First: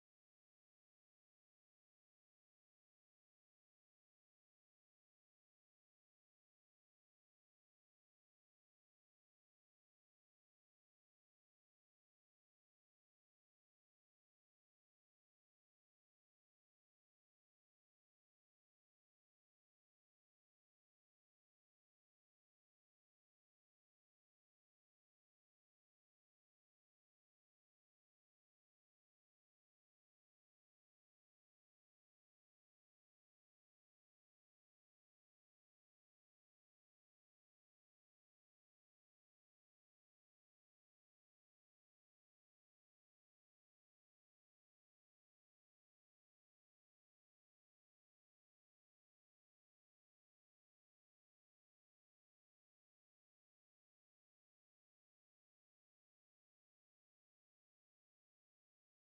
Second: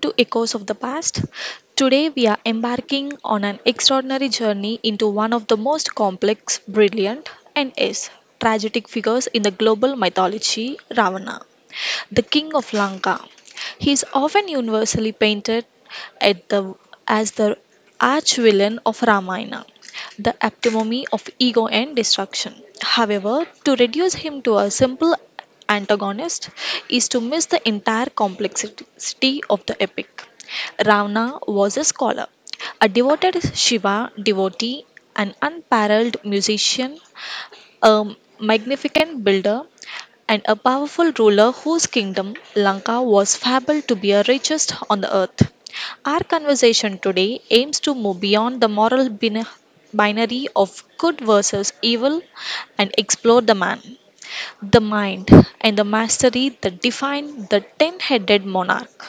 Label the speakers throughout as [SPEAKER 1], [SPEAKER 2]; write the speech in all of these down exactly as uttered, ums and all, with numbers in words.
[SPEAKER 1] to Echoes of the Past. Today we are embarking on an extraordinary journey into one of the most complex, brilliant, and yes, tragic figures in the global mythology, Ravana, the king of Lanka. He is often universally painted at the, as the arch-villain of Ramayana, the epitome of ego and destruction. However, to reduce him to a simple antagonist is to miss the entire complexity of the epic. Ravana was a scholar, a devoted Shiva devotee, an unparalleled musician, a magnificent builder, and a powerful ruler whose kingdom, Lanka, was fabled to be the richest on the earth. Our conversation today aims to move beyond the moral bin- binary of good versus evil and explore the man, the mind, and the mastery that define the ten headed monarch.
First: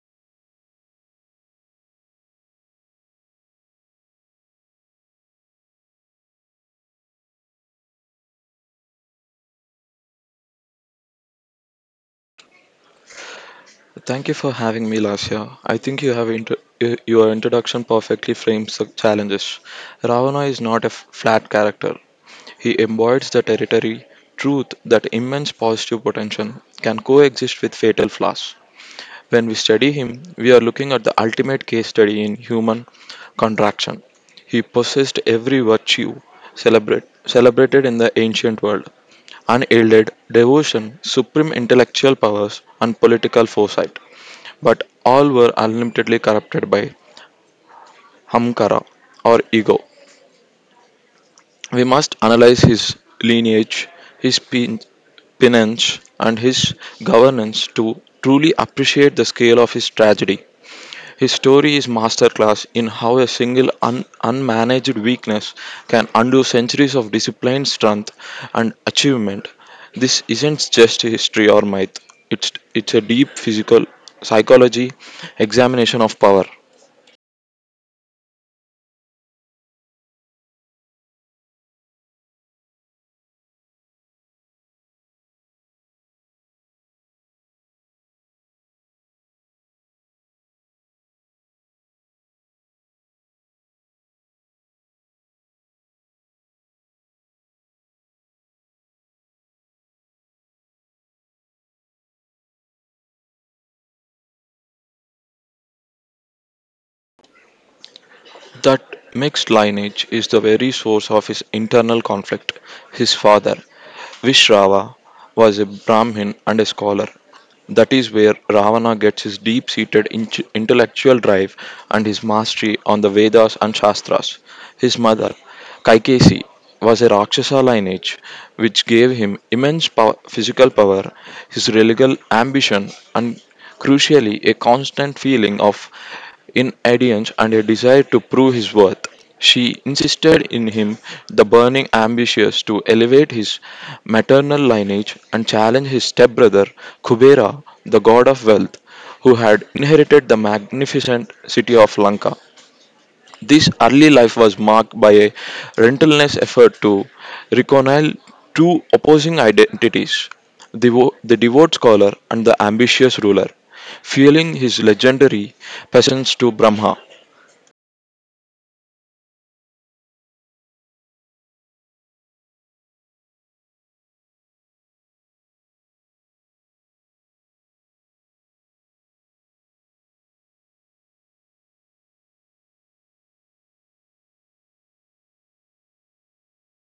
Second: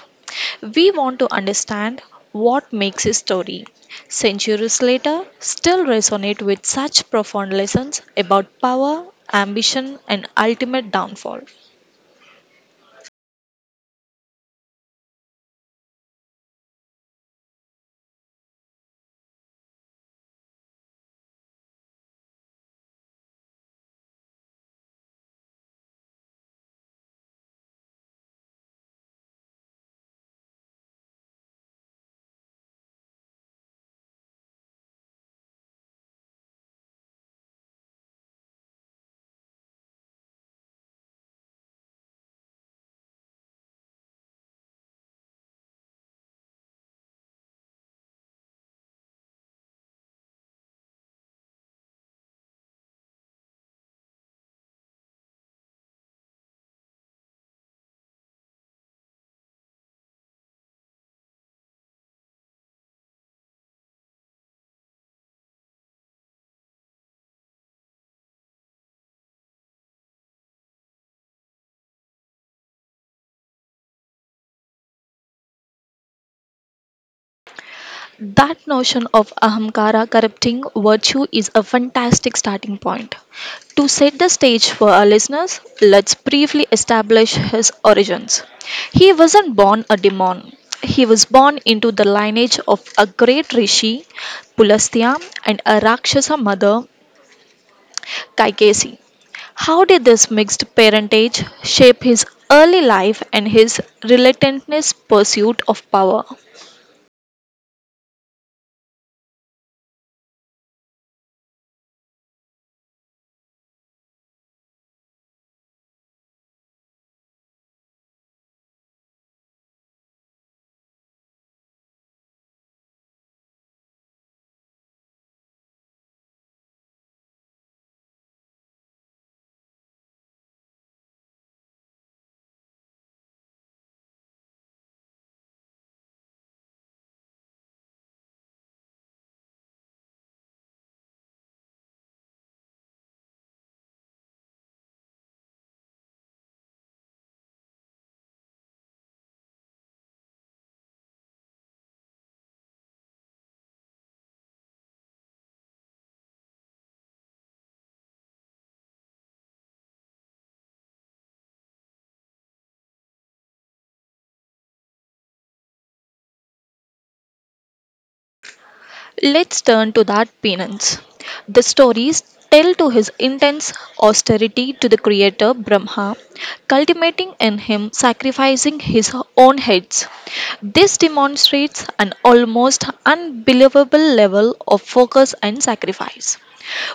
[SPEAKER 1] We want to understand what makes his story, centuries later, still resonate with such profound lessons about power, ambition, and ultimate downfall.
[SPEAKER 2] Thank you for having me, Lasya. I think you have inter- y- your introduction perfectly frames the challenges. Ravana is not a f- flat character. He embodies the territory, truth that immense positive potential can coexist with fatal flaws. When we study him, we are looking at the ultimate case study in human contraction. He possessed every virtue celebrate, celebrated in the ancient world unyielded devotion, supreme intellectual powers, and political foresight but all were unlimitedly corrupted by Hamkara or ego. We must analyze his lineage, his pen- penance, and his governance to truly appreciate the scale of his tragedy. His story is masterclass in how a single un- unmanaged weakness can undo centuries of disciplined strength and achievement. This isn't just history or myth. It's it's a deep physical psychology examination of power.
[SPEAKER 1] That notion of ahamkara corrupting virtue is a fantastic starting point. To set the stage for our listeners, let's briefly establish his origins. He wasn't born a demon. He was born into the lineage of a great rishi, Pulastya, and a Rakshasa mother, Kaikesi. How did this mixed parentage shape his early life and his relentless pursuit of power?
[SPEAKER 2] That mixed lineage is the very source of his internal conflict. His father, Vishrava, was a Brahmin and a scholar. That is where Ravana gets his deep seated intellectual drive and his mastery on the Vedas and Shastras. His mother, Kaikesi, was a Rakshasa lineage which gave him immense pow- physical power, his religious ambition, and crucially, a constant feeling of inadherence and a desire to prove his worth. She insisted in him the burning ambitions to elevate his maternal lineage and challenge his stepbrother Kubera, the god of wealth, who had inherited the magnificent city of Lanka. This early life was marked by a relentless effort to reconcile two opposing identities the, wo- the devout scholar and the ambitious ruler, fueling his legendary peasants to Brahma.
[SPEAKER 1] Let's turn to that penance. The stories tell to his intense austerity to the creator Brahma, cultivating in him sacrificing his own heads. This demonstrates an almost unbelievable level of focus and sacrifice.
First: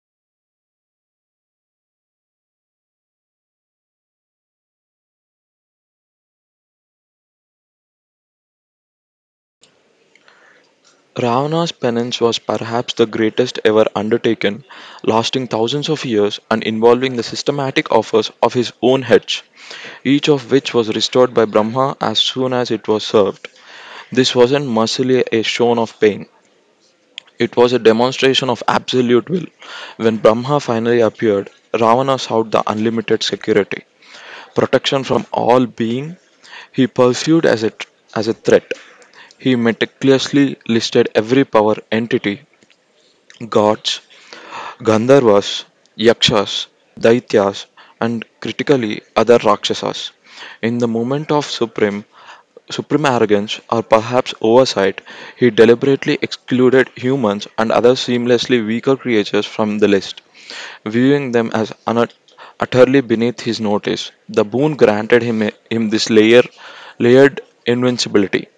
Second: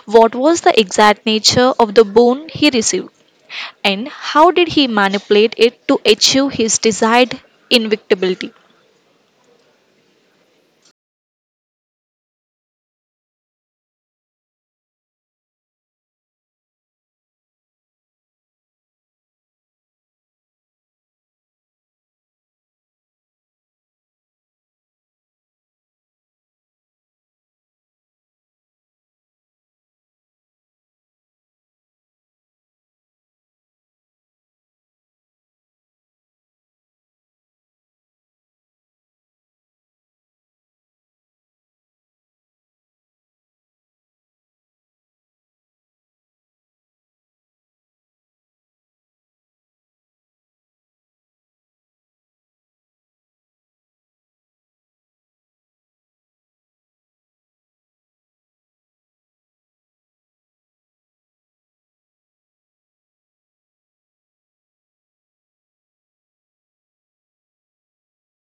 [SPEAKER 1] What was the exact nature of the boon he received? And how did he manipulate it to achieve his desired invincibility?
[SPEAKER 2] Ravana's penance was perhaps the greatest ever undertaken, lasting thousands of years and involving the systematic offers of his own heads, each of which was restored by Brahma as soon as it was served. This wasn't merely a show of pain. It was a demonstration of absolute will. When Brahma finally appeared, Ravana sought the unlimited security, protection from all being he pursued as a, as a threat. He meticulously listed every power entity, gods, Gandharvas, Yakshas, Daityas, and critically other Rakshasas. In the moment of supreme supreme arrogance, or perhaps oversight, he deliberately excluded humans and other seamlessly weaker creatures from the list, viewing them as un- utterly beneath his notice. The boon granted him, him this layer, layered invincibility,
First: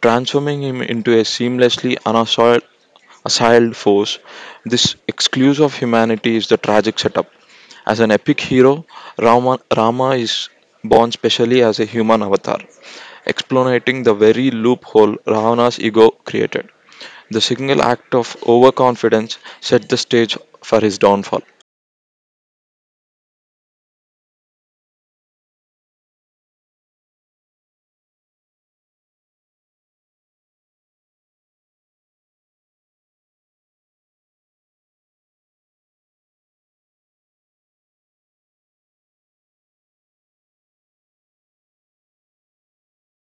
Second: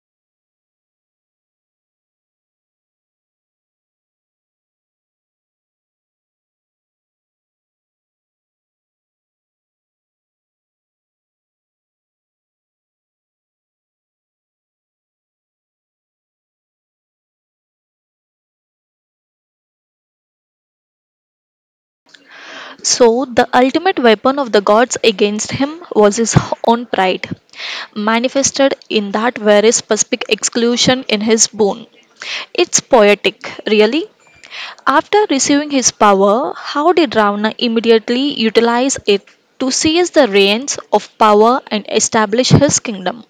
[SPEAKER 2] transforming him into a seamlessly unassailed assailed force. This exclusive of humanity is the tragic setup. As an epic hero, Rama, Rama is born specially as a human avatar, explanating the very loophole Ravana's ego created. The single act of overconfidence set the stage for his downfall.
[SPEAKER 1] So, the ultimate weapon of the gods against him was his own pride, manifested in that very specific exclusion in his boon. It's poetic, really. After receiving his power, how did Ravana immediately utilize it to seize the reins of power and establish his kingdom?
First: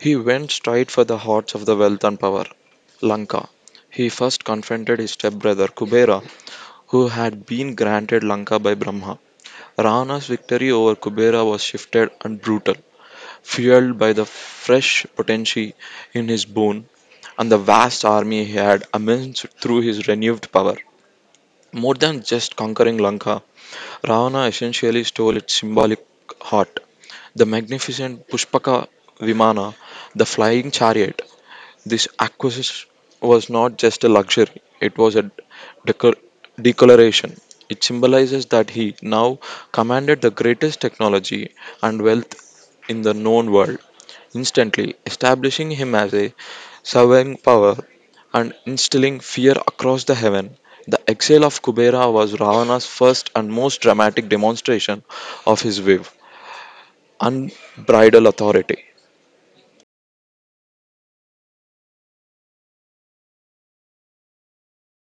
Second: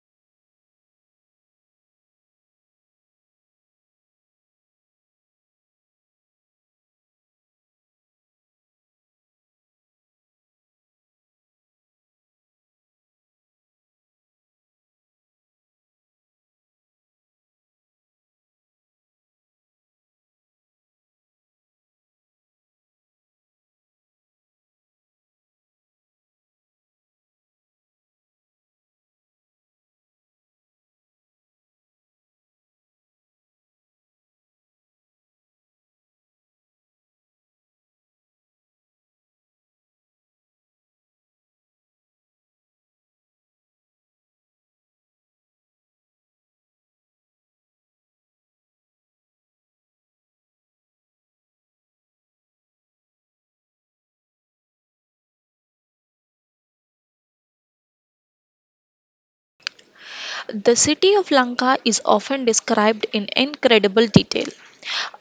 [SPEAKER 2] He went straight for the hearts of the wealth and power, Lanka. He first confronted his stepbrother Kubera who had been granted Lanka by Brahma. Rana's victory over Kubera was shifted and brutal, fueled by the fresh potency in his bone and the vast army he had amassed through his renewed power. More than just conquering Lanka, Ravana essentially stole its symbolic heart. The magnificent Pushpaka Vimana, the flying chariot, this acquisition was not just a luxury, it was a decor- declaration. It symbolizes that he now commanded the greatest technology and wealth in the known world, instantly establishing him as a sovereign power and instilling fear across the heaven. The exile of Kubera was Ravana's first and most dramatic demonstration of his wave, unbridled authority.
[SPEAKER 1] The city of Lanka is often described in incredible detail.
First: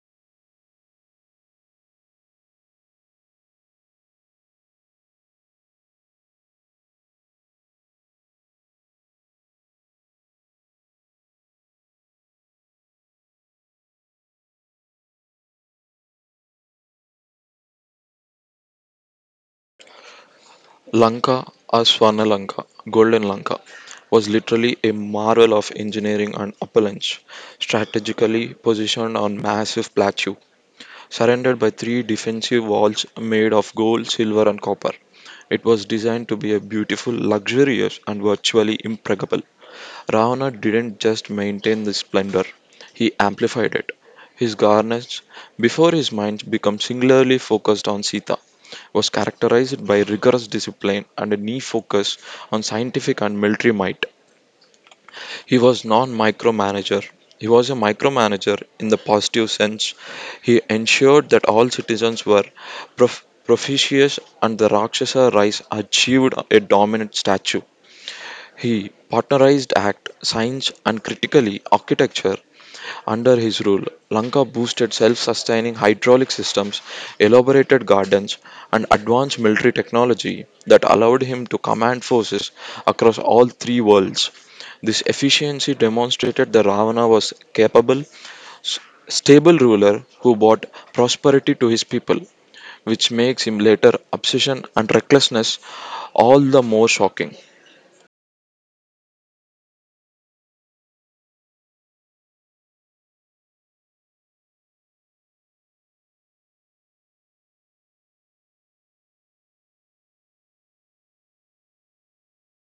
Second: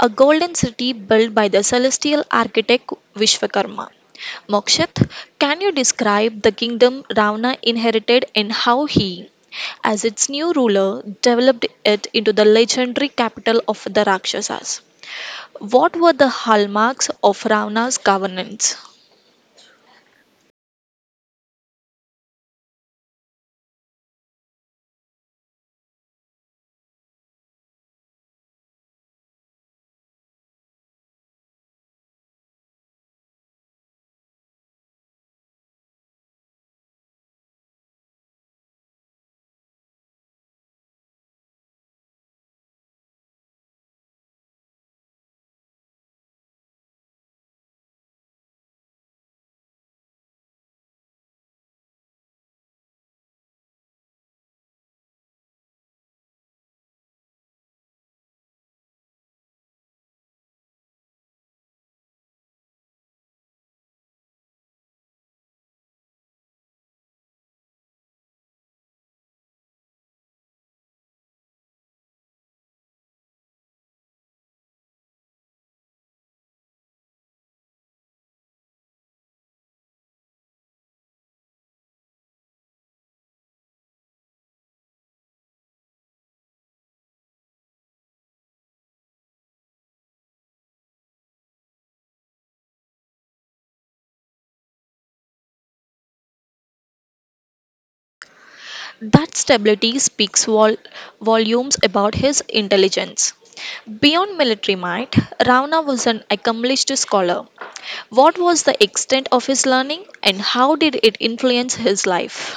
[SPEAKER 1] A golden city built by the celestial architect Vishwakarma. Mokshit, can you describe the kingdom Ravana inherited and how he, as its new ruler, developed it into the legendary capital of the Rakshasas? What were the hallmarks of Ravana's governance?
[SPEAKER 2] Lanka, or Swarnalanka, Golden Lanka, was literally a marvel of engineering and opulence. Strategically positioned on massive plateau, surrounded by three defensive walls made of gold, silver, and copper. It was designed to be a beautiful, luxurious, and virtually impregnable. Ravana didn't just maintain this splendor, he amplified it. His garnets, before his mind became singularly focused on Sita, was characterized by rigorous discipline and a keen focus on scientific and military might. He was non micromanager. He was a micromanager in the positive sense. He ensured that all citizens were prof- propitious and the Rakshasa race achieved a dominant stature. He partnerized act, science, and critically architecture under his rule, Lanka boosted self sustaining hydraulic systems, elaborated gardens, and advanced military technology that allowed him to command forces across all three worlds. This efficiency demonstrated that Ravana was capable, s- stable ruler who brought prosperity to his people, which makes him later obsession and recklessness all the more shocking.
[SPEAKER 1] That stability speaks vol- volumes about his intelligence. Beyond military might, Ravana was an accomplished scholar. What was the extent of his learning and how did it influence his life?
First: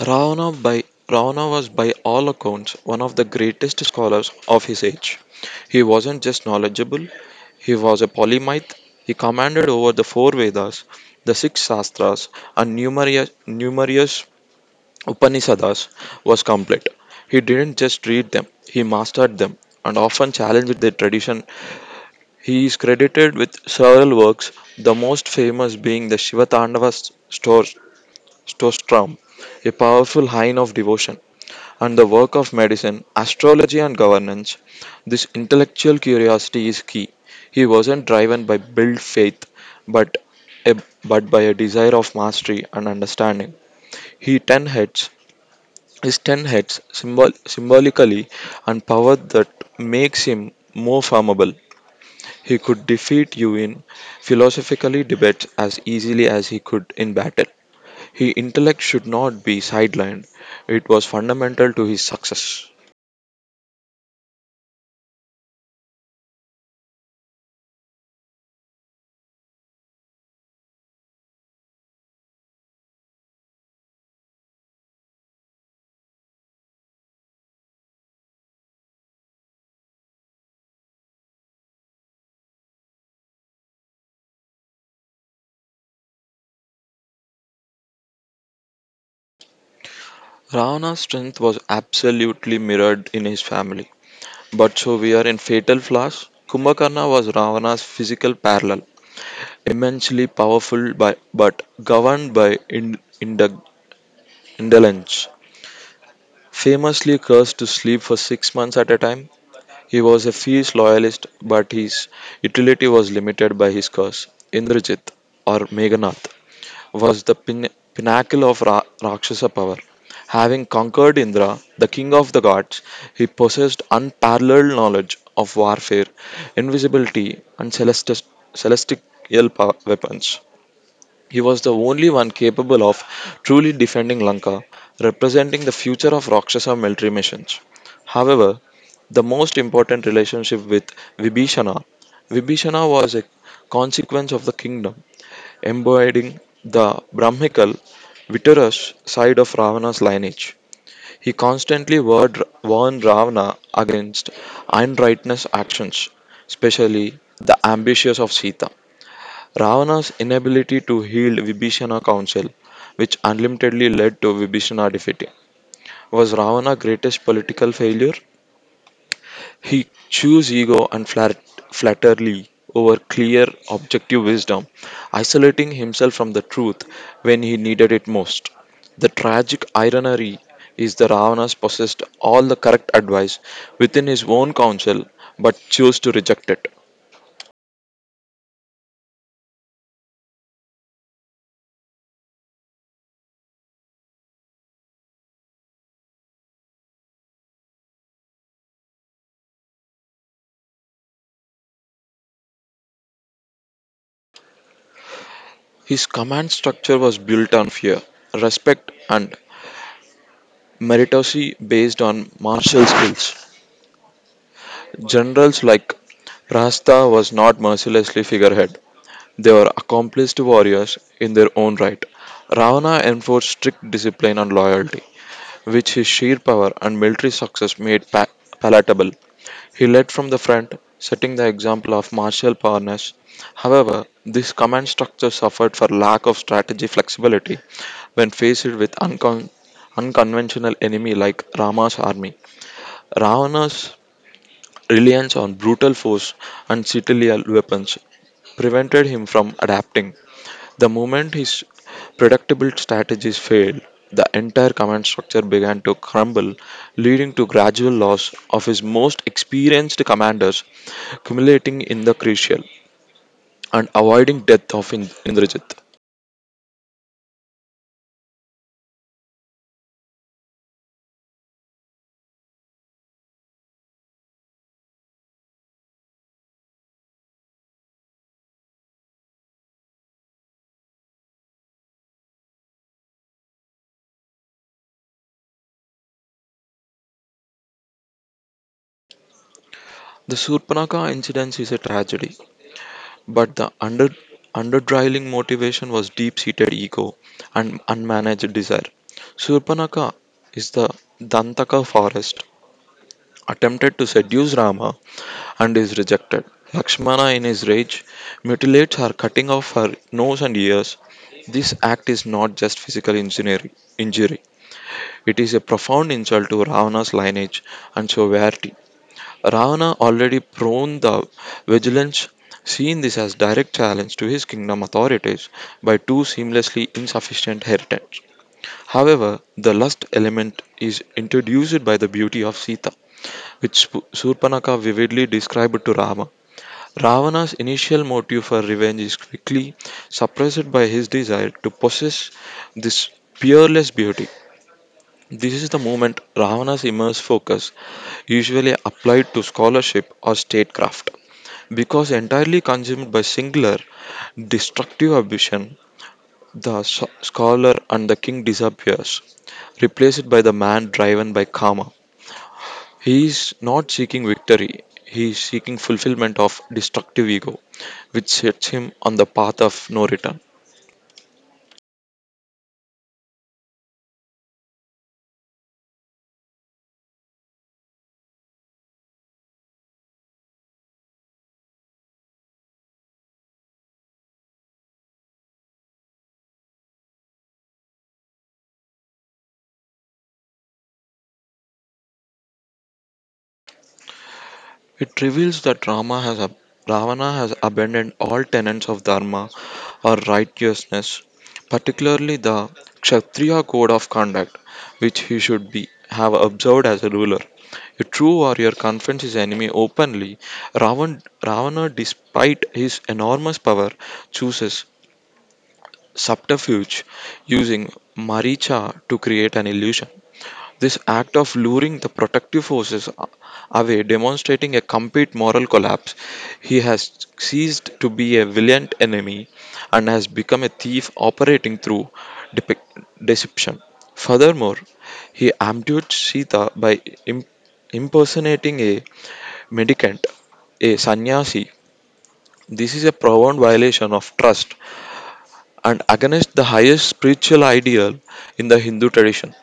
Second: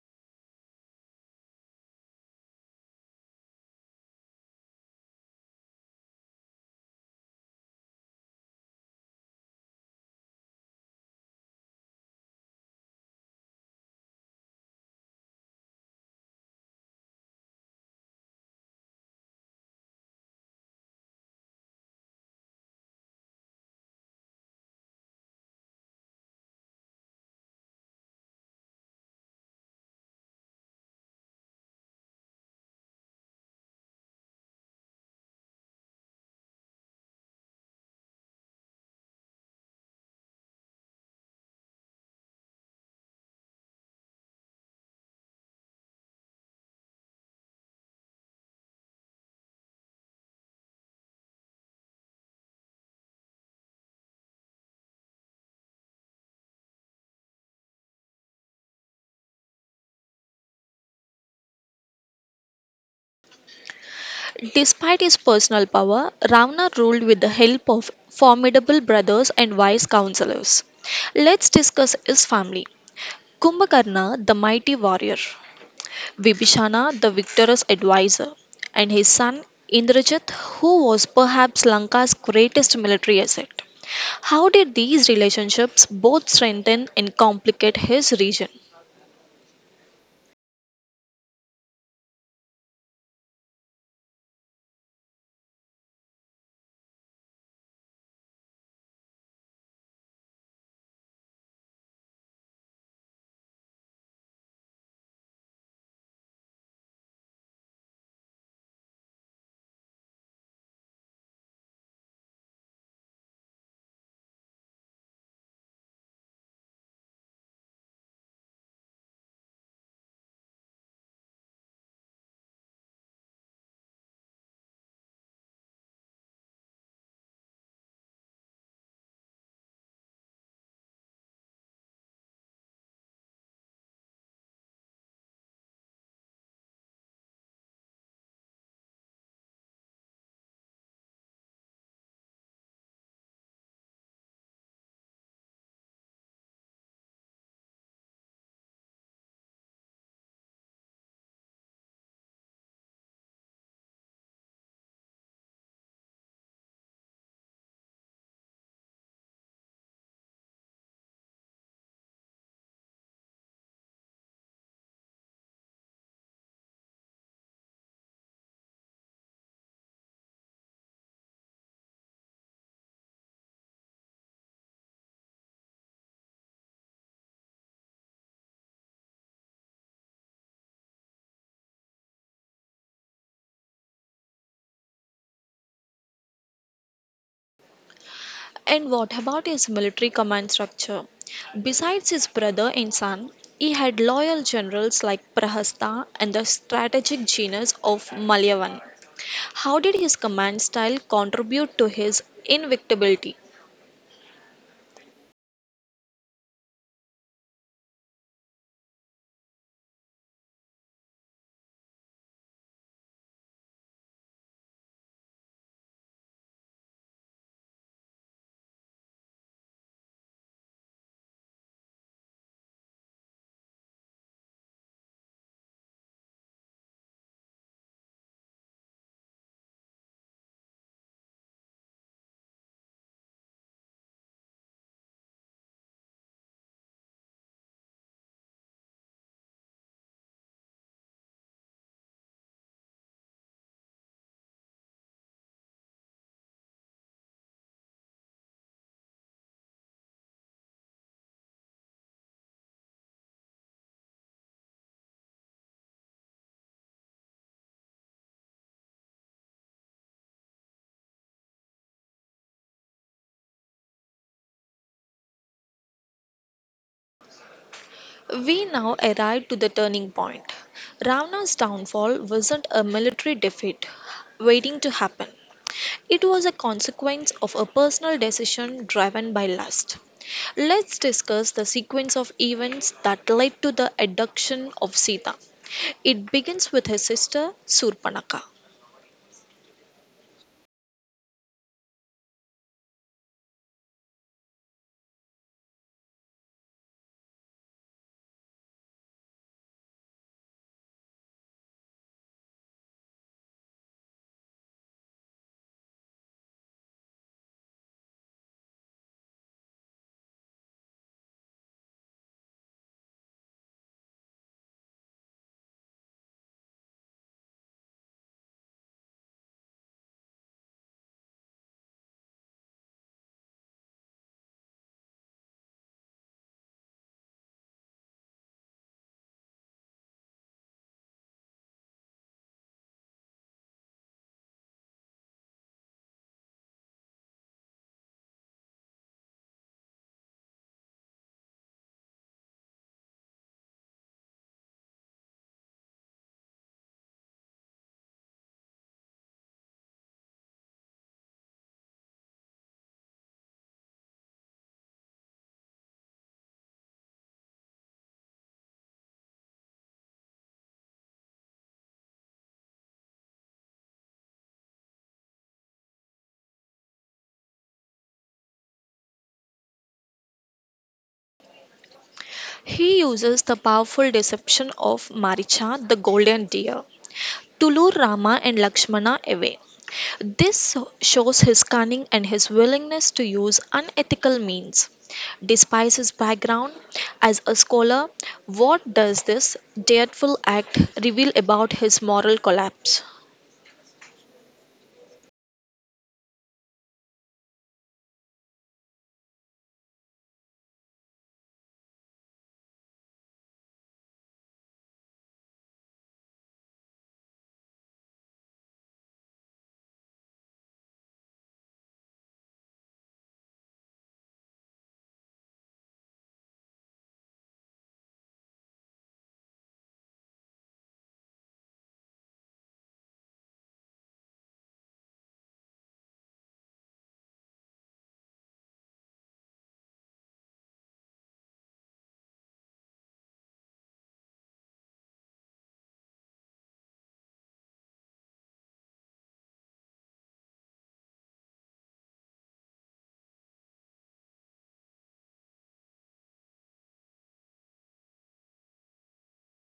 [SPEAKER 2] Ravana, by, Ravana was, by all accounts, one of the greatest scholars of his age. He wasn't just knowledgeable, he was a polymath. He commanded over the four Vedas, the six Shastras, and numerous, numerous Upanishads was complete. He didn't just read them, he mastered them and often challenged their tradition. He is credited with several works, the most famous being the Shiva Tandava Stor- Stotram, a powerful hymn of devotion and the work of medicine, astrology, and governance. This intellectual curiosity is key. He wasn't driven by build faith, but a, but by a desire of mastery and understanding. He ten heads his ten heads symbol, symbolically and power that makes him more formable. He could defeat you in philosophically debates as easily as he could in battle. His intellect should not be sidelined. It was fundamental to his success.
[SPEAKER 1] Despite his personal power, Ravana ruled with the help of formidable brothers and wise counselors. Let's discuss his family. Kumbhakarna, the mighty warrior. Vibhishana, the victorious advisor, and his son Indrajit, who was perhaps Lanka's greatest military asset. How did these relationships both strengthen and complicate his region?
[SPEAKER 2] Ravana's strength was absolutely mirrored in his family. But so we are in Fatal Flash. Kumbhakarna was Ravana's physical parallel, immensely powerful by, but governed by ind- ind- indolence. Famously cursed to sleep for six months at a time, he was a fierce loyalist, but his utility was limited by his curse, Indrajit or Meghanath. Was the pin- pinnacle of Ra- Rakshasa power. Having conquered Indra, the king of the gods, he possessed unparalleled knowledge of warfare, invisibility, and celestis- celestial pow- weapons. He was the only one capable of truly defending Lanka, representing the future of Rakshasa military missions. However, the most important relationship with Vibhishana. Vibhishana was a consequence of the kingdom embodying the Brahmical, vitreous side of Ravana's lineage. He constantly warned warned Ravana against unrighteous actions, especially the ambitions of Sita. Ravana's inability to heal Vibhishana's counsel, which unlimitedly led to Vibhishana defeat, was Ravana's greatest political failure he chose ego and flat- flattery over clear, objective wisdom, isolating himself from the truth when he needed it most. The tragic irony is that Ravanas possessed all the correct advice within his own counsel but chose to reject it.
[SPEAKER 1] And what about his military command structure? Besides his brother and son, he had loyal generals like Prahasta and the strategic genius of Malyavan. How did his command style contribute to his invincibility?
[SPEAKER 2] His command structure was built on fear, respect, and meritocracy based on martial skills. Generals like Rasta was not mercilessly figurehead. They were accomplished warriors in their own right. Ravana enforced strict discipline and loyalty, which his sheer power and military success made pa- palatable. He led from the front, setting the example of martial prowess. However, this command structure suffered for lack of strategy flexibility when faced with uncon- unconventional enemy like Rama's army. Ravana's reliance on brutal force and citadel weapons prevented him from adapting. The moment his predictable strategies failed, the entire command structure began to crumble, leading to gradual loss of his most experienced commanders, culminating in the crucial and avoiding death of In- Indrajit.
[SPEAKER 1] We now arrive to the turning point. Ravana's downfall wasn't a military defeat waiting to happen. It was a consequence of a personal decision driven by lust. Let's discuss the sequence of events that led to the abduction of Sita. It begins with his sister Surpanaka.
[SPEAKER 2] The Surpanaka incident is a tragedy, but the under underdriling motivation was deep-seated ego and unmanaged desire. Surpanaka is the Dantaka forest attempted to seduce Rama and is rejected. Lakshmana, in his rage, mutilates her, cutting off her nose and ears. This act is not just physical engineering, injury, it is a profound insult to Ravana's lineage and sovereignty. Ravana, already prone to vigilance, seeing this as direct challenge to his kingdom authorities by two seamlessly insufficient heretics. However, the lust element is introduced by the beauty of Sita, which Surpanaka vividly described to Rama Ravana's initial motive for revenge is quickly suppressed by his desire to possess this peerless beauty. This is the moment Ravana's immense focus, usually applied to scholarship or statecraft, because entirely consumed by singular destructive ambition. The s- scholar and the king disappears, replaced by the man driven by karma. He is not seeking victory, he is seeking fulfillment of destructive ego, which sets him on the path of no return.
[SPEAKER 1] He uses the powerful deception of Maricha, the golden deer, to lure Rama and Lakshmana away. This shows his cunning and his willingness to use unethical means. Despite his background as a scholar, what does this dreadful act reveal about his moral collapse?
[SPEAKER 2] It reveals that Rama has ab- Ravana has abandoned all tenets of dharma or righteousness, particularly the Kshatriya code of conduct, which he should be have observed as a ruler. A true warrior confronts his enemy openly. Ravan, Ravana, despite his enormous power, chooses subterfuge using Maricha to create an illusion. This act of luring the protective forces a- away, demonstrating a complete moral collapse, he has ceased to be a valiant enemy and has become a thief operating through depic deception. Furthermore, he ambushed Sita by im- impersonating a mendicant, a sannyasi. This is a profound violation of trust and against the highest spiritual ideal in the Hindu tradition.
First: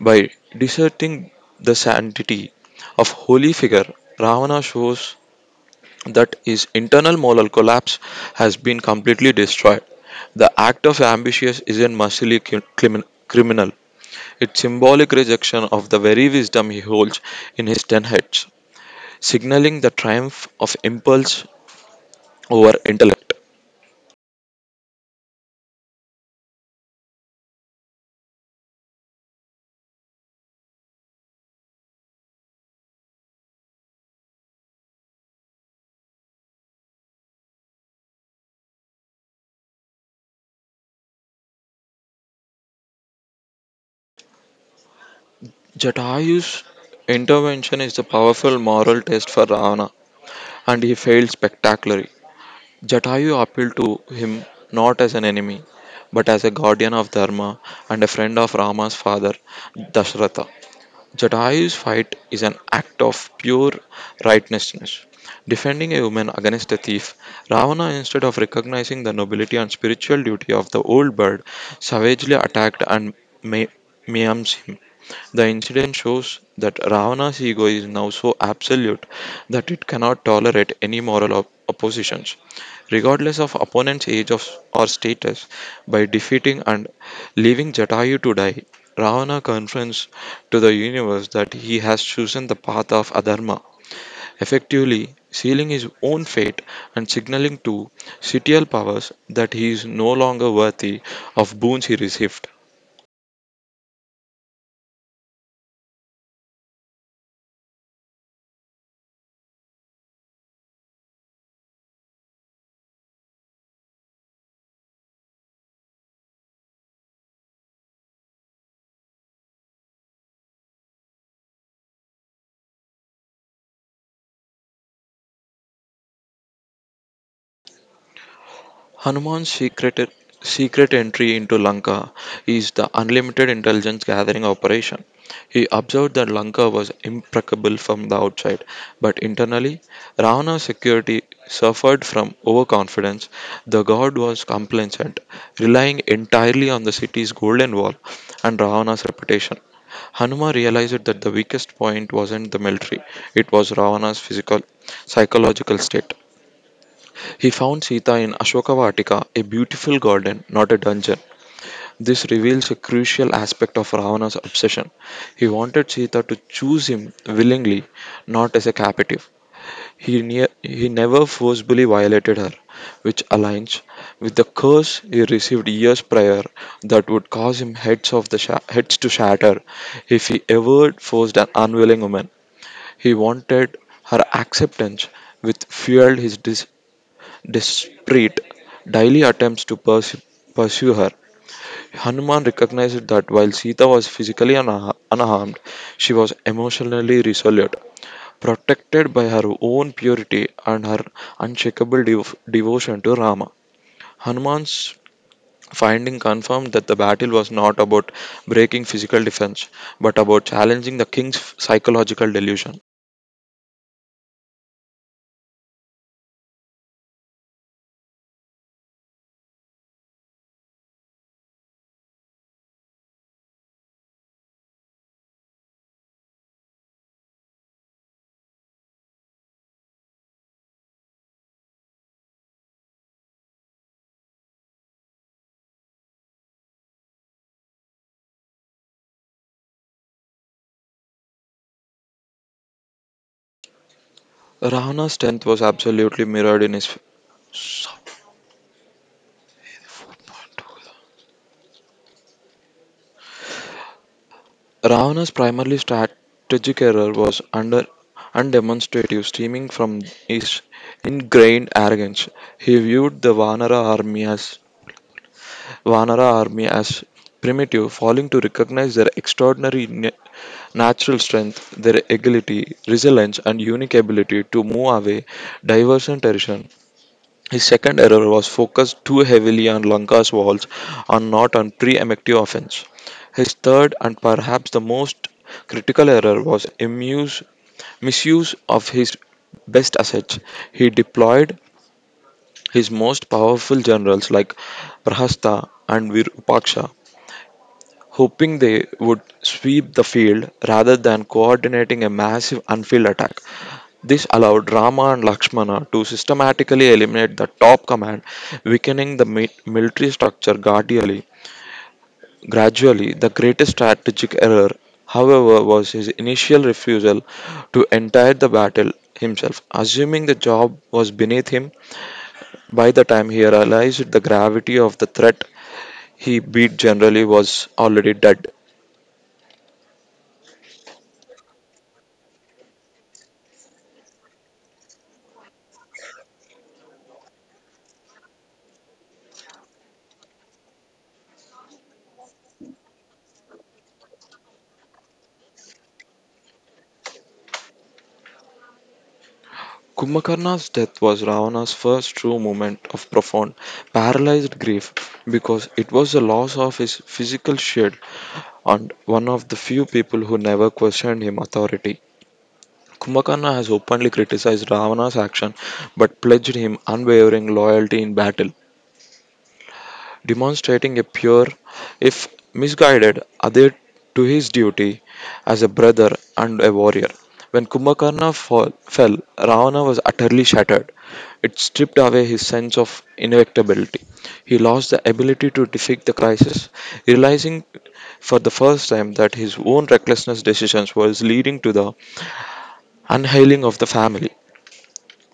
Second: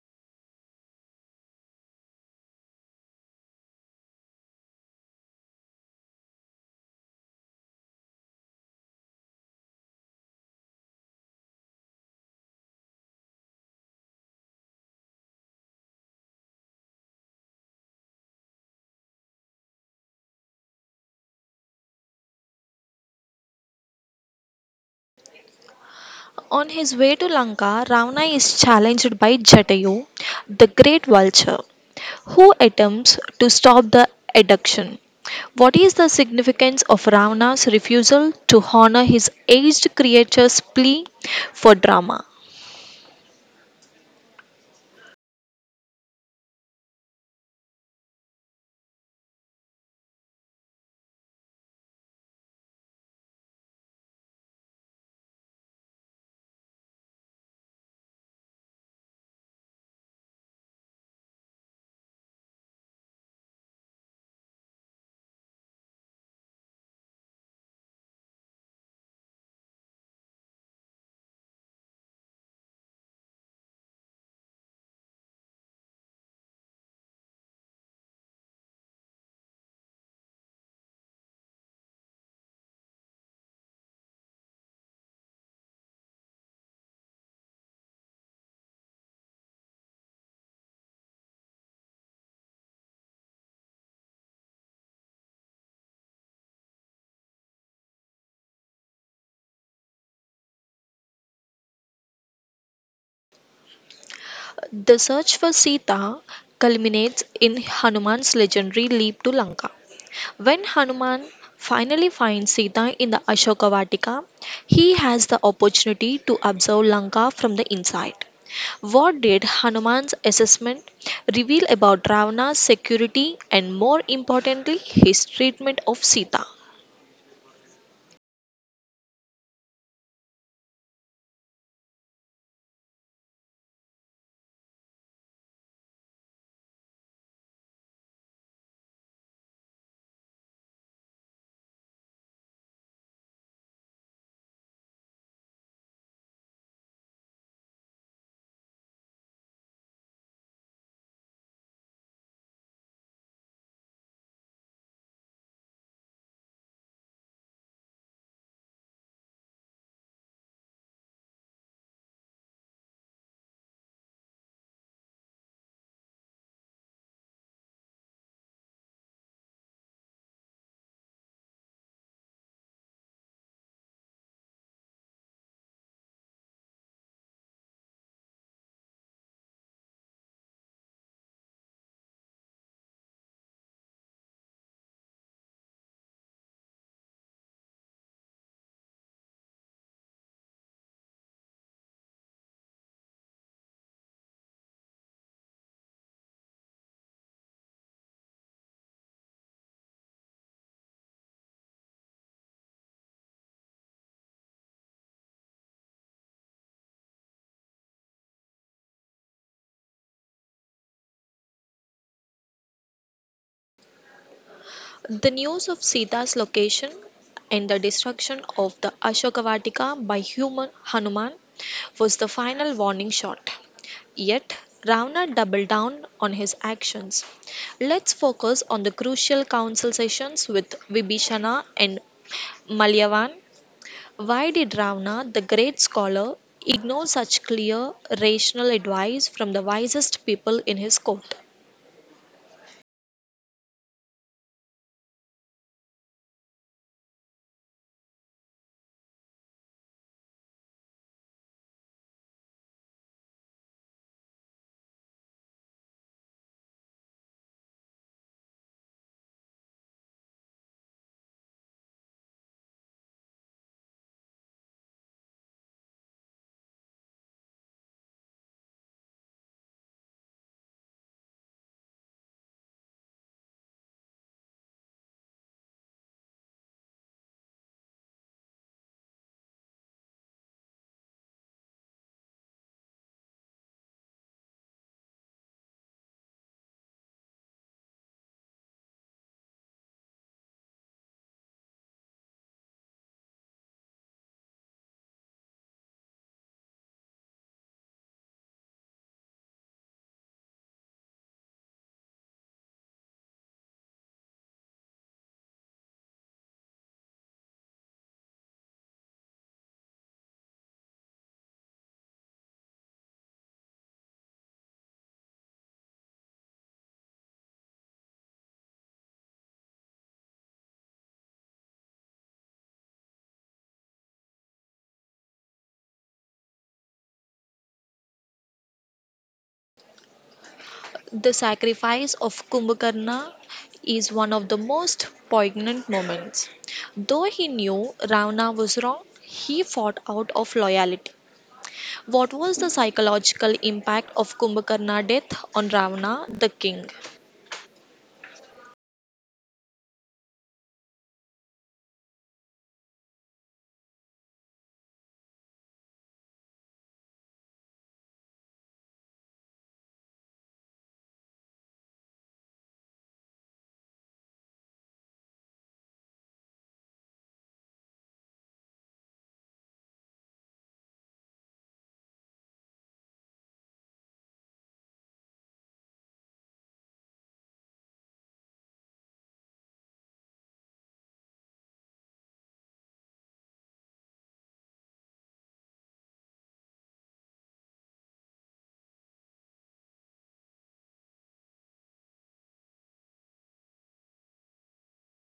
[SPEAKER 2] By deserting the sanctity of holy figure, Ravana shows that his internal moral collapse has been completely destroyed. The act of ambitious isn't mercilessly crimin- criminal. It's symbolic rejection of the very wisdom he holds in his ten heads, signaling the triumph of impulse over intellect.
[SPEAKER 1] On his way to Lanka, Ravana is challenged by Jatayu, the great vulture, who attempts to stop the abduction. What is the significance of Ravana's refusal to honor his aged creature's plea for drama?
[SPEAKER 2] Jatayu's intervention is a powerful moral test for Ravana, and he failed spectacularly. Jatayu appealed to him not as an enemy, but as a guardian of Dharma and a friend of Rama's father, Dashratha. Jatayu's fight is an act of pure righteousness. Defending a woman against a thief, Ravana, instead of recognizing the nobility and spiritual duty of the old bird, savagely attacked and ma- maims him. The incident shows that Ravana's ego is now so absolute that it cannot tolerate any moral op- oppositions, regardless of opponent's age of, or status. By defeating and leaving Jatayu to die, Ravana confronts to the universe that he has chosen the path of adharma, effectively sealing his own fate and signaling to sitial powers that he is no longer worthy of boons he received.
[SPEAKER 1] The search for Sita culminates in Hanuman's legendary leap to Lanka. When Hanuman finally finds Sita in the Ashoka Vatika, he has the opportunity to observe Lanka from the inside. What did Hanuman's assessment reveal about Ravana's security and, more importantly, his treatment of Sita?
[SPEAKER 2] Hanuman's secret, secret entry into Lanka is the unlimited intelligence gathering operation. He observed that Lanka was impeccable from the outside, but internally, Ravana's security suffered from overconfidence. The god was complacent, relying entirely on the city's golden wall and Ravana's reputation. Hanuma realized that the weakest point wasn't the military, it was Ravana's physical, psychological state. He found Sita in Ashoka Vatika, a beautiful garden, not a dungeon. This reveals a crucial aspect of Ravana's obsession. He wanted Sita to choose him willingly, not as a captive. He, ne- he never forcibly violated her, which aligns with the curse he received years prior that would cause him heads, of the sha- heads to shatter if he ever forced an unwilling woman. He wanted her acceptance, which fueled his des- Desperate, Daily attempts to pers- pursue her. Hanuman recognized that while Sita was physically unha- unharmed, she was emotionally resolute, protected by her own purity and her unshakable dev- devotion to Rama. Hanuman's finding confirmed that the battle was not about breaking physical defense, but about challenging the king's psychological delusion.
[SPEAKER 1] The news of Sita's location and the destruction of the Ashoka Vatika by human Hanuman was the final warning shot. Yet, Ravana doubled down on his actions. Let's focus on the crucial council sessions with Vibhishana and Malyavan. Why did Ravana, the great scholar, ignore such clear, rational advice from the wisest people in his court?
[SPEAKER 2] Ravana's strength was absolutely mirrored in his Ravana's primarily strategic error was under undemonstrative stemming from his ingrained arrogance. He viewed the Vanara army as Vanara army as primitive, failing to recognize their extraordinary na- natural strength, their agility, resilience, and unique ability to move away diverse and terrain. His second error was focused too heavily on Lanka's walls and not on pre effective offence. His third and perhaps the most critical error was imuse, misuse of his best assets. He deployed his most powerful generals like Prahasta and Virupaksha, hoping they would sweep the field rather than coordinating a massive unfield attack. This allowed Rama and Lakshmana to systematically eliminate the top command, weakening the mi- military structure gradually. Gradually, the greatest strategic error, however, was his initial refusal to enter the battle himself, assuming the job was beneath him. By the time he realized the gravity of the threat, he beat generally was already dead.
[SPEAKER 1] The sacrifice of Kumbhakarna is one of the most poignant moments. Though he knew Ravana was wrong, he fought out of loyalty. What was the psychological impact of Kumbhakarna's death on Ravana, the king?
[SPEAKER 2] Kumbhakarna's death was Ravana's first true moment of profound, paralyzed grief because it was the loss of his physical shield and one of the few people who never questioned his authority. Kumbhakarna has openly criticized Ravana's action but pledged him unwavering loyalty in battle demonstrating a pure, if misguided, adhere to his duty as a brother and a warrior. When Kumbhakarna fall, fell, Ravana was utterly shattered. It stripped away his sense of inevitability. He lost the ability to defeat the crisis, realizing for the first time that his own recklessness decisions was leading to the unhailing of the family.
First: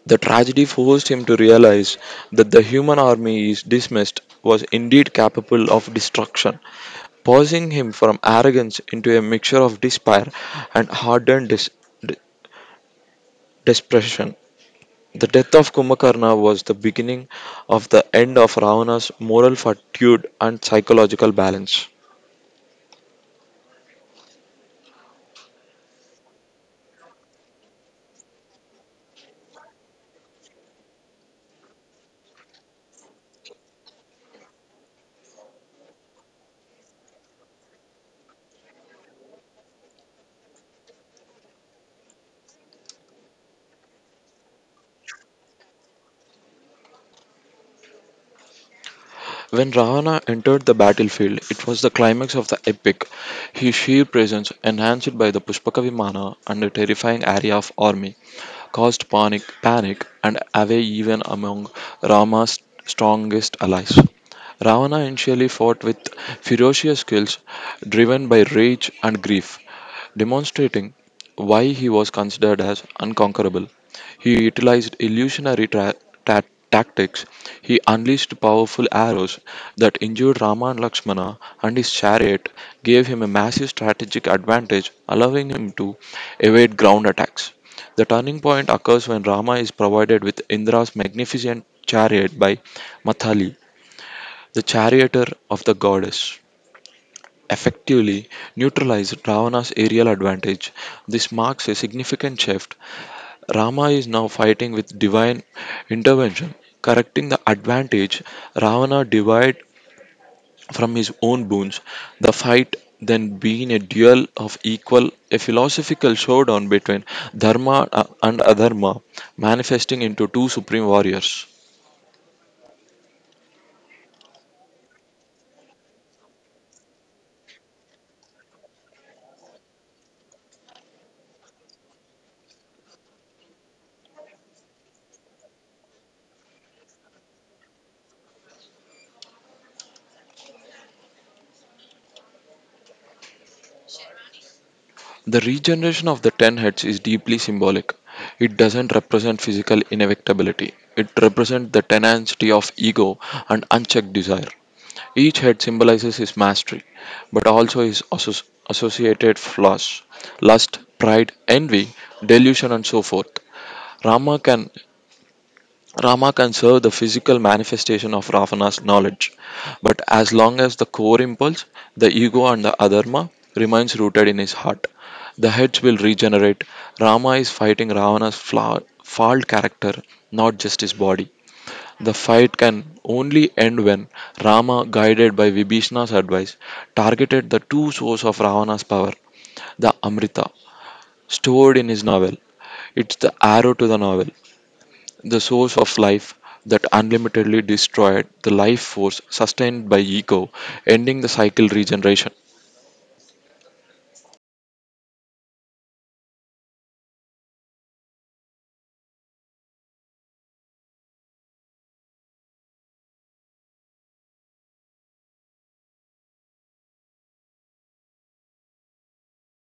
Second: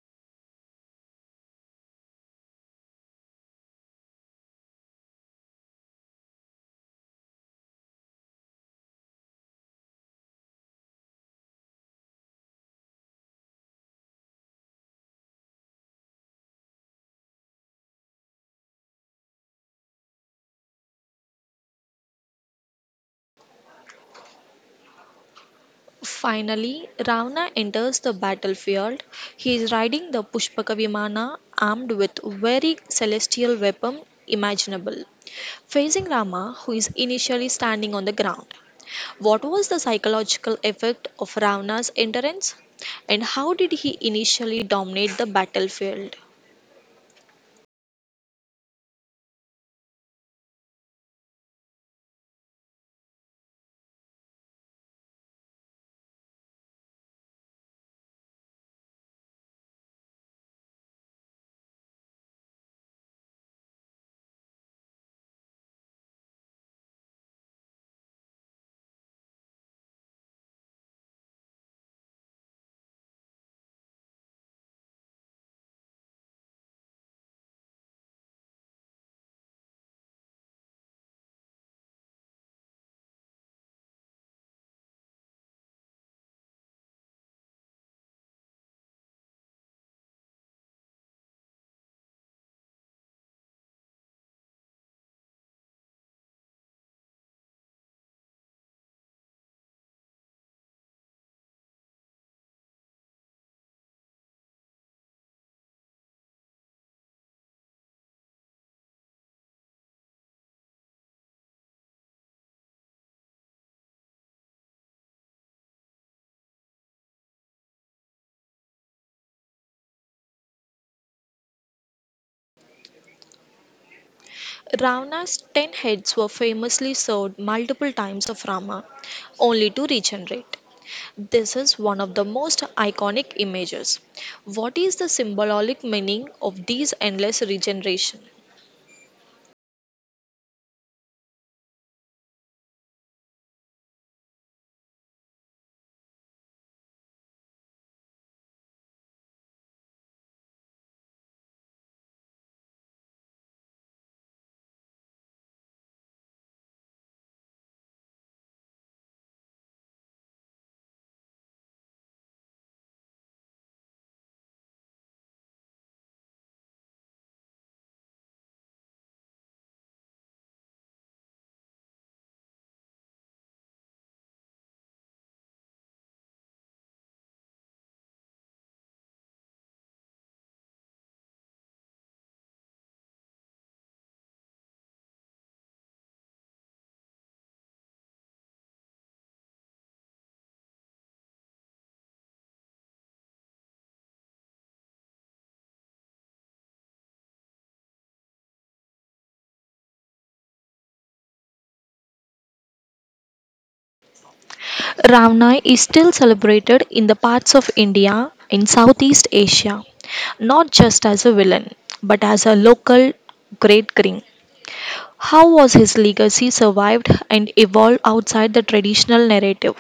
[SPEAKER 2] The tragedy forced him to realize that the human army he dismissed was indeed capable of destruction, pausing him from arrogance into a mixture of despair and hardened dis- de- desperation. The death of Kumbhakarna was the beginning of the end of Ravana's moral fortitude and psychological balance.
[SPEAKER 1] Finally, Ravana enters the battlefield. He is riding the Pushpaka Vimana, armed with very celestial weapon imaginable, facing Rama, who is initially standing on the ground. What was the psychological effect of Ravana's entrance, and how did he initially dominate the battlefield?
[SPEAKER 2] When Ravana entered the battlefield, it was the climax of the epic. His sheer presence, enhanced by the Pushpaka Vimana and the terrifying area of army, caused panic, panic and away even among Rama's strongest allies. Ravana initially fought with ferocious skills driven by rage and grief, demonstrating why he was considered as unconquerable. He utilized illusionary tra- ta- tactics. He unleashed powerful arrows that injured Rama and Lakshmana, and his chariot gave him a massive strategic advantage, allowing him to evade ground attacks. The turning point occurs when Rama is provided with Indra's magnificent chariot by Mathali, the charioteer of the goddess effectively neutralized Ravana's aerial advantage. This marks a significant shift. Rama is now fighting with divine intervention, correcting the advantage Ravana derived from his own boons. The fight then being a duel of equal, a philosophical showdown between Dharma uh, and Adharma, manifesting into two supreme warriors.
[SPEAKER 1] Ravana's ten heads were famously served multiple times of Rama, only to regenerate. This is one of the most iconic images. What is the symbolic meaning of these endless regeneration?
[SPEAKER 2] The regeneration of the ten heads is deeply symbolic. It doesn't represent physical inevitability, it represents the tenacity of ego and unchecked desire. Each head symbolizes his mastery, but also his associ- associated flaws lust, pride, envy, delusion, and so forth. Rama can Rama can serve the physical manifestation of Ravana's knowledge, but as long as the core impulse, the ego and the adharma, remains rooted in his heart, the heads will regenerate. Rama is fighting Ravana's flaw, flawed character, not just his body. The fight can only end when Rama, guided by Vibhishna's advice, targeted the true source of Ravana's power, the Amrita, stored in his novel. It's the arrow to the novel. The source of life that unlimitedly destroyed the life force sustained by ego, ending the cycle regeneration.
[SPEAKER 1] Ravana is still celebrated in the parts of India in Southeast Asia, not just as a villain, but as a local great king. How was his legacy survived and evolved outside the traditional narrative?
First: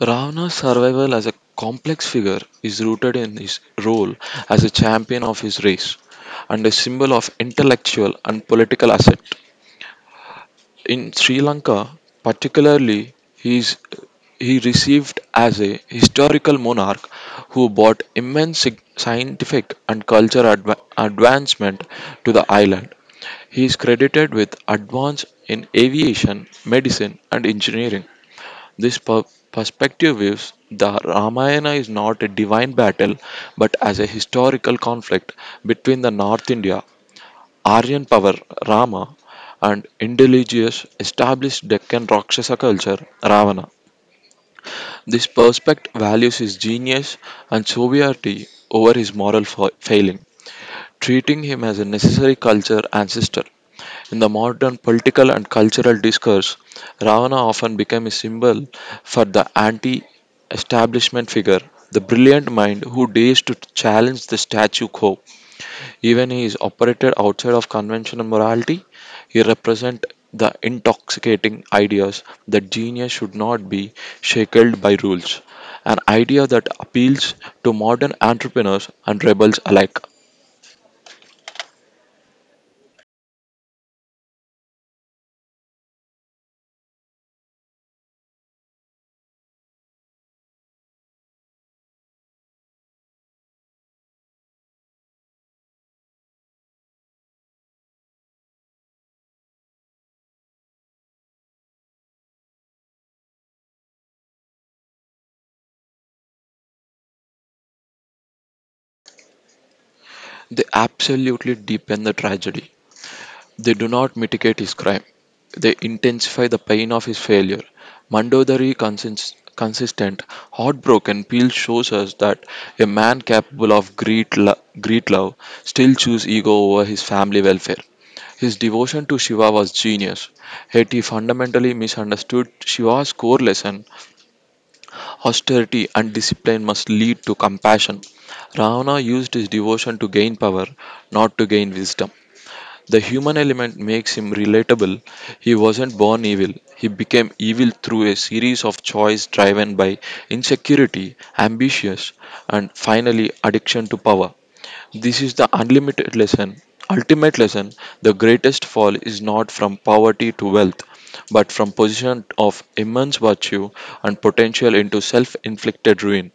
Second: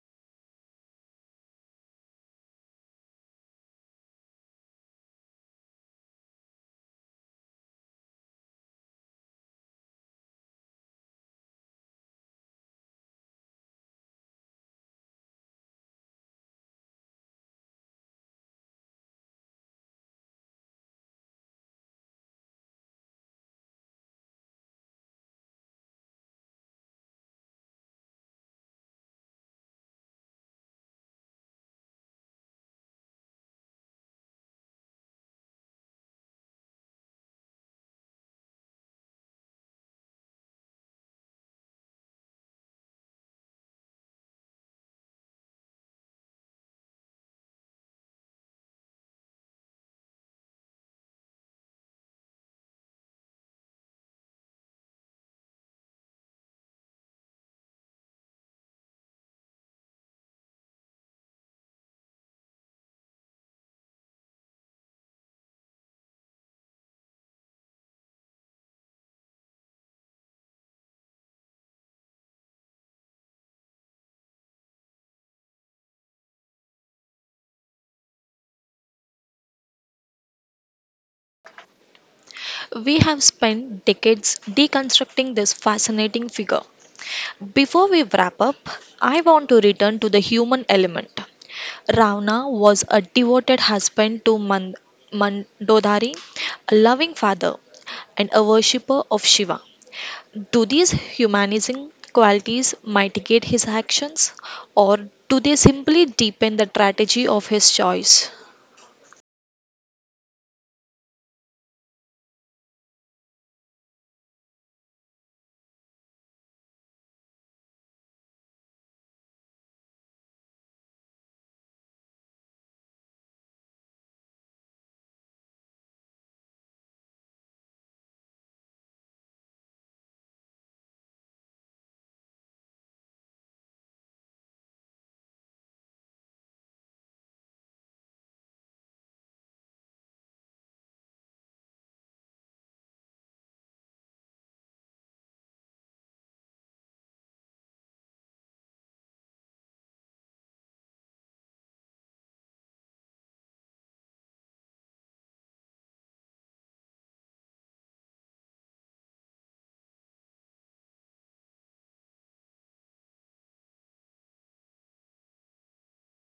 [SPEAKER 2] Ravana's survival as a complex figure is rooted in his role as a champion of his race and a symbol of intellectual and political ascent. In Sri Lanka, particularly, he, is, he received as a historical monarch who brought immense sig- scientific and cultural adva- advancement to the island. He is credited with advance in aviation, medicine, and engineering. This per- perspective views the Ramayana is not a divine battle but as a historical conflict between the North India Aryan power Rama and indigenous established Deccan Rakshasa culture Ravana. This perspect values his genius and sovereignty over his moral fa- failing, treating him as a necessary culture ancestor. In the modern political and cultural discourse, Ravana often became a symbol for the anti establishment figure, the brilliant mind who dares to challenge the status quo. Even he is operated outside of conventional morality, he represents the intoxicating ideas that genius should not be shackled by rules, an idea that appeals to modern entrepreneurs and rebels alike.
[SPEAKER 1] We have spent decades deconstructing this fascinating figure. Before we wrap up, I want to return to the human element. Ravana was a devoted husband to Man- Mandodari, a loving father, and a worshipper of Shiva. Do these humanizing qualities mitigate his actions, or do they simply deepen the tragedy of his choice?
[SPEAKER 2] They absolutely deepen the tragedy. They do not mitigate his crime, they intensify the pain of his failure. Mandodari consins- consistent, heartbroken, Peel shows us that a man capable of great, lo- great love still chooses ego over his family welfare. His devotion to Shiva was genius, yet he fundamentally misunderstood Shiva's core lesson austerity and discipline must lead to compassion. Ravana used his devotion to gain power, not to gain wisdom. The human element makes him relatable. He wasn't born evil, he became evil through a series of choices driven by insecurity, ambitions, and finally addiction to power. This is the unlimited lesson, ultimate lesson. The greatest fall is not from poverty to wealth, but from position of immense virtue and potential into self-inflicted ruin.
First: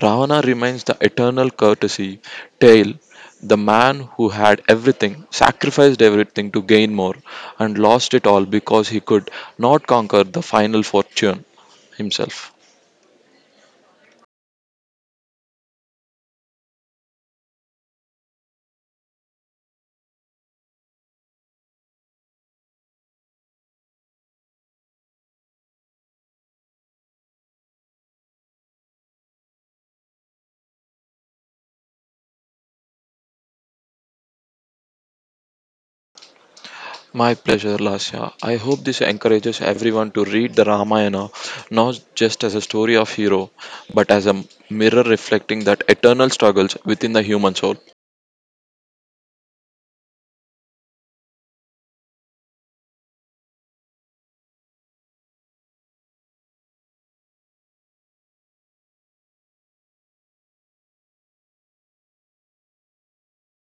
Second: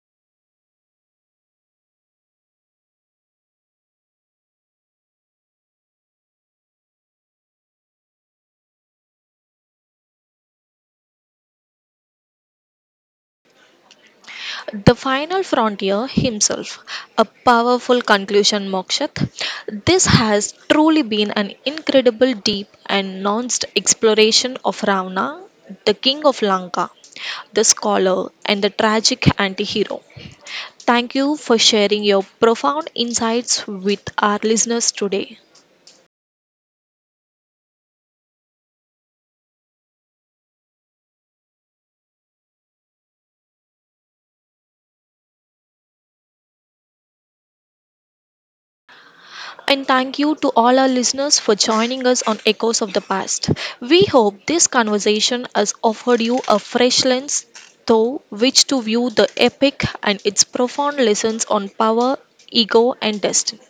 [SPEAKER 2] Ravana remains the eternal courtesy tale. The man who had everything, sacrificed everything to gain more, and lost it all because he could not conquer the final fortune himself.
[SPEAKER 1] The Final Frontier himself, a powerful conclusion, Mokshat. This has truly been an incredible, deep, and nuanced exploration of Ravana, the king of Lanka, the scholar, and the tragic anti hero. Thank you for sharing your profound insights with our listeners today.
[SPEAKER 2] My pleasure, Lasya. I hope this encourages everyone to read the Ramayana not just as a story of hero, but as a mirror reflecting that eternal struggles within the human soul.
[SPEAKER 1] And thank you to all our listeners for joining us on Echoes of the Past. We hope this conversation has offered you a fresh lens through which to view the epic and its profound lessons on power, ego, and destiny.